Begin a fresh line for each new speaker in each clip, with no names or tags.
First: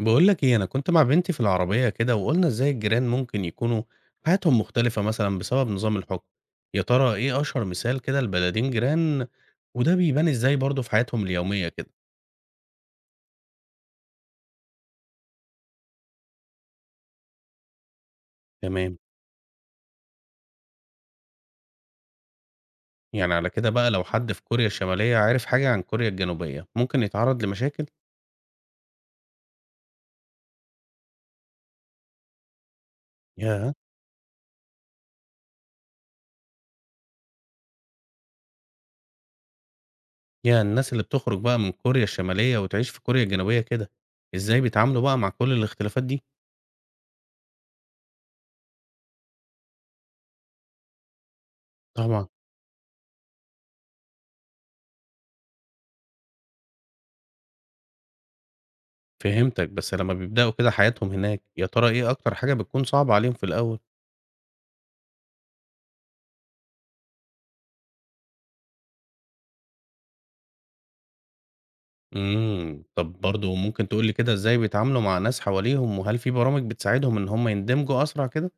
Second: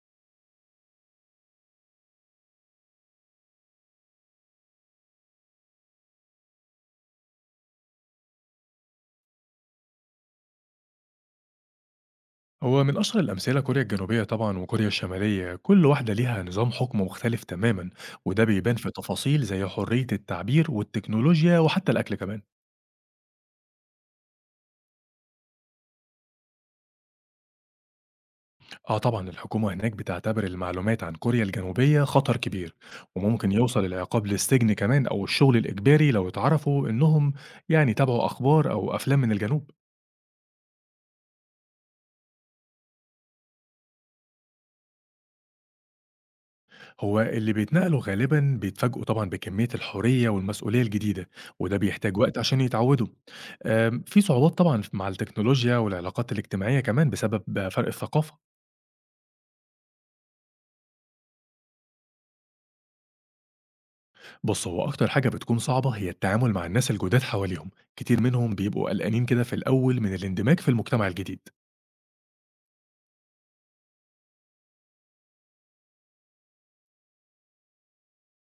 بقول لك ايه انا كنت مع بنتي في العربية كده وقلنا ازاي الجيران ممكن يكونوا حياتهم مختلفة مثلا بسبب نظام الحكم. يا ترى ايه اشهر مثال كده لبلدين جيران وده بيبان ازاي برضه في حياتهم اليومية كده؟
هو من أشهر الأمثلة كوريا الجنوبية طبعًا وكوريا الشمالية، كل واحدة ليها نظام حكم مختلف تمامًا، وده بيبان في
تمام.
تفاصيل زي حرية التعبير والتكنولوجيا وحتى الأكل كمان.
يعني على كده بقى لو حد في كوريا الشمالية عارف حاجة عن كوريا الجنوبية ممكن يتعرض لمشاكل.
آه طبعًا الحكومة هناك بتعتبر المعلومات عن كوريا الجنوبية خطر كبير، وممكن
يا
يوصل العقاب للسجن كمان أو الشغل الإجباري لو اتعرفوا إنهم يعني تابعوا أخبار أو أفلام من الجنوب.
يا الناس اللي بتخرج بقى من كوريا الشمالية وتعيش في كوريا الجنوبية كده ازاي بيتعاملوا بقى مع كل الاختلافات دي؟
هو اللي بيتنقلوا غالبا بيتفاجئوا طبعا بكمية الحرية والمسؤولية الجديدة وده بيحتاج
طبعا.
وقت عشان يتعودوا. في صعوبات طبعا مع التكنولوجيا والعلاقات الاجتماعية كمان بسبب فرق الثقافة.
فهمتك، بس لما بيبدأوا كده حياتهم هناك يا ترى ايه اكتر حاجة بتكون صعبة عليهم في الاول؟
بص، هو أكتر حاجة بتكون صعبة هي التعامل مع الناس الجداد حواليهم، كتير منهم بيبقوا قلقانين كده في الأول من الاندماج في المجتمع الجديد.
إمم. طب برضه ممكن تقول لي كده إزاي بيتعاملوا مع ناس حواليهم، وهل في برامج بتساعدهم إن هم يندمجوا أسرع كده؟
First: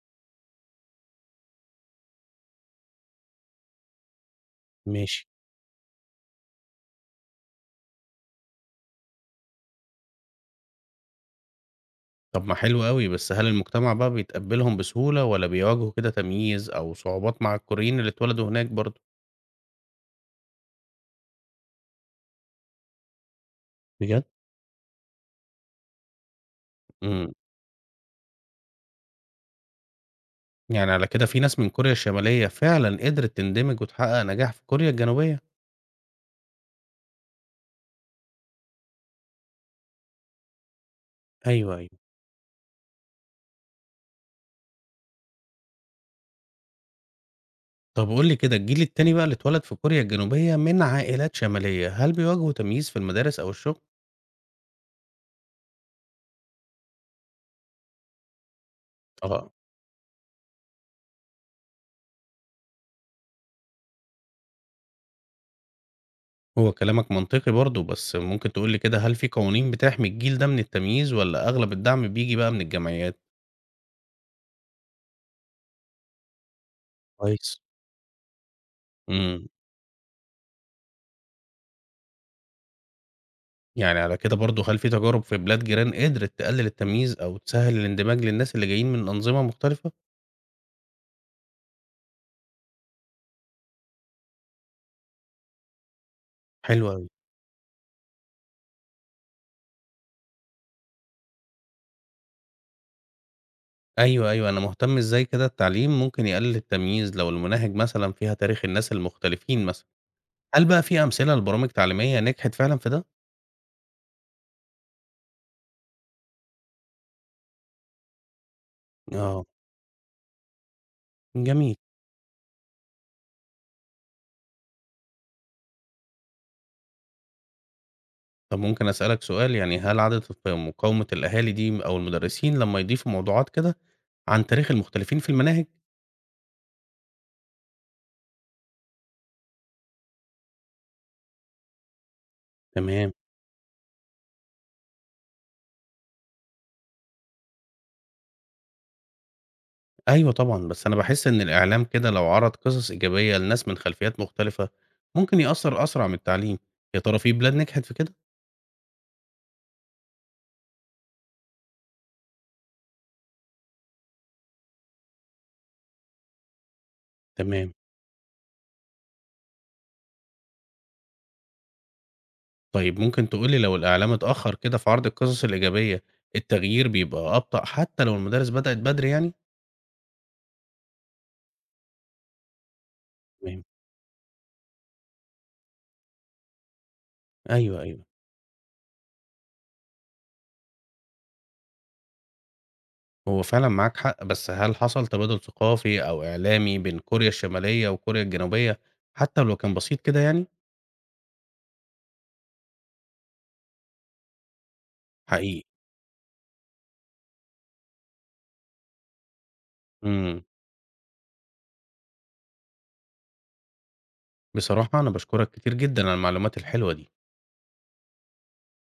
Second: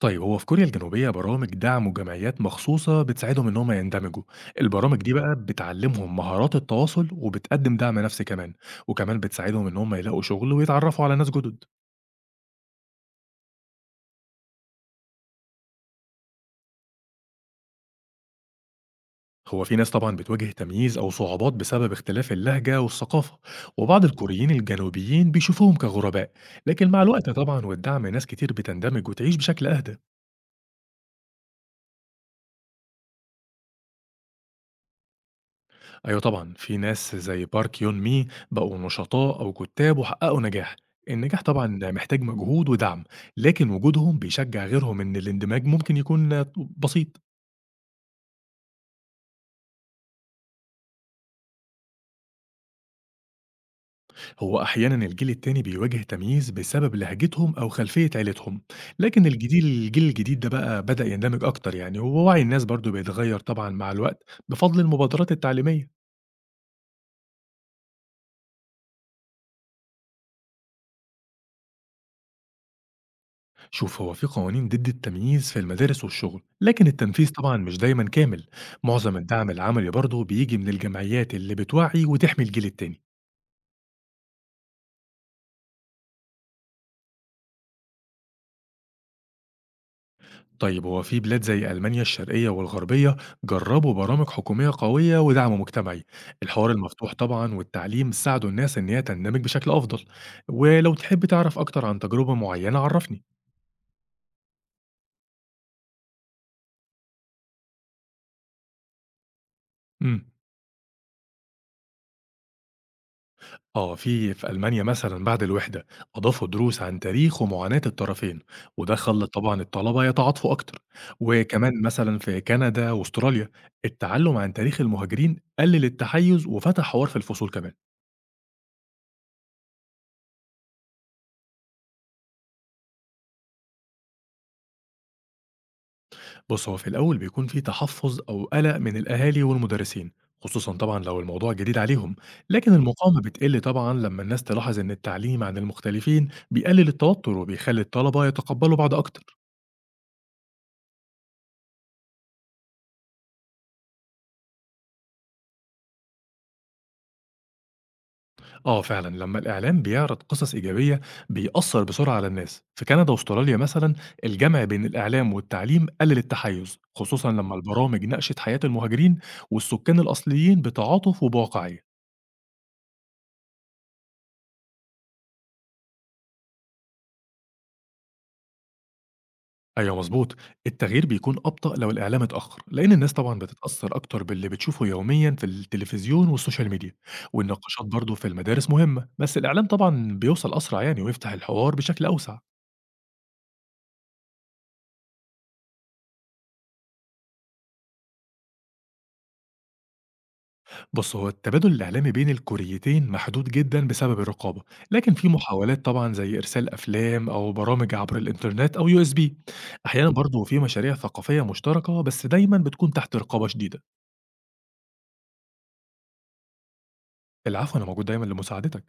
طيب هو في كوريا الجنوبية برامج دعم وجمعيات مخصوصة بتساعدهم إن هم يندمجوا، البرامج دي
ماشي.
بقى بتعلمهم مهارات التواصل وبتقدم دعم نفسي كمان، وكمان بتساعدهم إن هم يلاقوا شغل ويتعرفوا على ناس جدد.
طب ما حلو أوي، بس هل المجتمع بقى بيتقبلهم بسهولة والّا بيواجهوا كده تمييز أو صعوبات مع الكوريين اللي اتولدوا هناك برضه؟
هو في ناس طبعا بتواجه تمييز أو صعوبات بسبب اختلاف اللهجة والثقافة، وبعض
بجد؟
الكوريين الجنوبيين بيشوفوهم كغرباء، لكن مع الوقت
إمم.
طبعا والدعم ناس كتير بتندمج وتعيش بشكل أهدى.
يعني على كده في ناس من كوريا الشمالية فعلًا قدرت تندمج وتحقق نجاح في كوريا الجنوبية؟
أيوة طبعًا، في ناس زي بارك يون مي بقوا نشطاء أو كتّاب وحققوا نجاح. النجاح طبعًا
أيوه، أيوه.
محتاج مجهود ودعم، لكن وجودهم بيشجع غيرهم إن الاندماج ممكن يكون بسيط.
طب قُل لي كده الجيل التاني بقى اللي اتولد في كوريا الجنوبية من عائلات شمالية، هل بيواجهوا تمييز في المدارس أو الشغل؟
هو أحيانًا الجيل التاني بيواجه تمييز بسبب لهجتهم أو خلفية عيلتهم، لكن
آه.
الجيل الجديد ده بقى بدأ يندمج أكتر يعني، ووعي الناس برضه بيتغير طبعًا مع الوقت بفضل المبادرات التعليمية.
هو كلامك منطقي برضه، بس ممكن تقول لي كده هل في قوانين بتحمي الجيل ده من التمييز والّا أغلب الدعم بييجي بقى من الجمعيات؟
شوف، هو في قوانين ضد التمييز في المدارس والشغل لكن التنفيذ طبعا
كويس.
مش دايما كامل. معظم
إمم.
الدعم العملي برضه بيجي من الجمعيات اللي بتوعي وتحمي الجيل التاني.
يعني على كده برضه هل في تجارب في بلاد جيران قدرت تقلل التمييز أو تسهّل الاندماج للناس اللي جايين من أنظمة مختلفة؟
طيب هو في بلاد زي ألمانيا الشرقية والغربية جربوا برامج حكومية قوية ودعم مجتمعي. الحوار
حلو أوي.
المفتوح طبعا والتعليم ساعدوا الناس إن هي تندمج بشكل أفضل، ولو تحب تعرف أكتر عن تجربة معينة عرفني.
أيوه، أيوه، أنا مهتم إزاي كده التعليم ممكن يقلل التمييز لو المناهج مثلًا فيها تاريخ الناس المختلفين مثلًا،
مم.
هل بقى في أمثلة لبرامج تعليمية نجحت فعلًا في ده؟
آه، في ألمانيا مثلًا بعد الوحدة أضافوا دروس عن تاريخ ومعاناة الطرفين، وده خلّى
آه،
طبعًا الطلبة يتعاطفوا أكتر،
جميل.
وكمان مثلًا في كندا وأستراليا التعلم عن تاريخ المهاجرين قلل التحيز وفتح حوار في الفصول كمان.
طب ممكن أسألك سؤال؟ يعني هل عادة ف مقاومة الأهالي دي أو المدرسين لمّا يضيفوا موضوعات كده عن تاريخ المختلفين في المناهج؟
بُص، هو في الأول بيكون في تحفظ أو قلق من الأهالي والمدرسين، خصوصًا طبعًا لو الموضوع جديد عليهم، لكن
تمام.
المقاومة بتقل طبعًا لما الناس تلاحظ إن التعليم عن المختلفين بيقلل التوتر وبيخلي الطلبة يتقبلوا بعض أكتر.
أيوه طبعًا، بس أنا باحس إن الإعلام كده لو عرض قصص إيجابية لناس من خلفيات مختلفة ممكن يأثّر أسرع من التعليم، يا ترى في بلاد نجحت في كده؟
آه فعلا، لما الإعلام بيعرض قصص إيجابية بيأثر بسرعة على الناس. في كندا واستراليا مثلا الجمع بين الإعلام والتعليم قلل التحيز خصوصا لما
تمام.
البرامج ناقشت حياة المهاجرين والسكان الأصليين بتعاطف وبواقعية.
طيب ممكن تقول لي لو الإعلام اتأخر كده في عرض القصص الإيجابية التغيير بيبقى أبطأ حتى لو المدارس بدأت بدري يعني؟
أيوة مظبوط، التغيير بيكون أبطأ لو الإعلام اتأخر لأن الناس طبعا
تمام.
بتتأثر أكتر باللي بتشوفه يوميا في التلفزيون والسوشيال ميديا.
أيوه،
والنقاشات
أيوه.
برضه في المدارس مهمة بس الإعلام طبعا بيوصل أسرع يعني ويفتح الحوار بشكل أوسع.
هو فعلًا معاك حق، بس هل حصل تبادل ثقافي أو إعلامي بين كوريا الشمالية وكوريا الجنوبية حتى لو كان بسيط كده يعني؟
بُص، هو التبادل الإعلامي بين الكوريتين محدود جدًا بسبب الرقابة، لكن في
حقيقي.
محاولات طبعًا زي إرسال أفلام أو برامج عبر الإنترنت أو USB. أحيانًا
إمم.
برضه في مشاريع ثقافية مشتركة، بس دايمًا بتكون تحت رقابة شديدة.
بصراحة أنا باشكرك كتير جدًا على المعلومات الحلوة دي.
العفو، أنا موجود دايمًا لمساعدتك.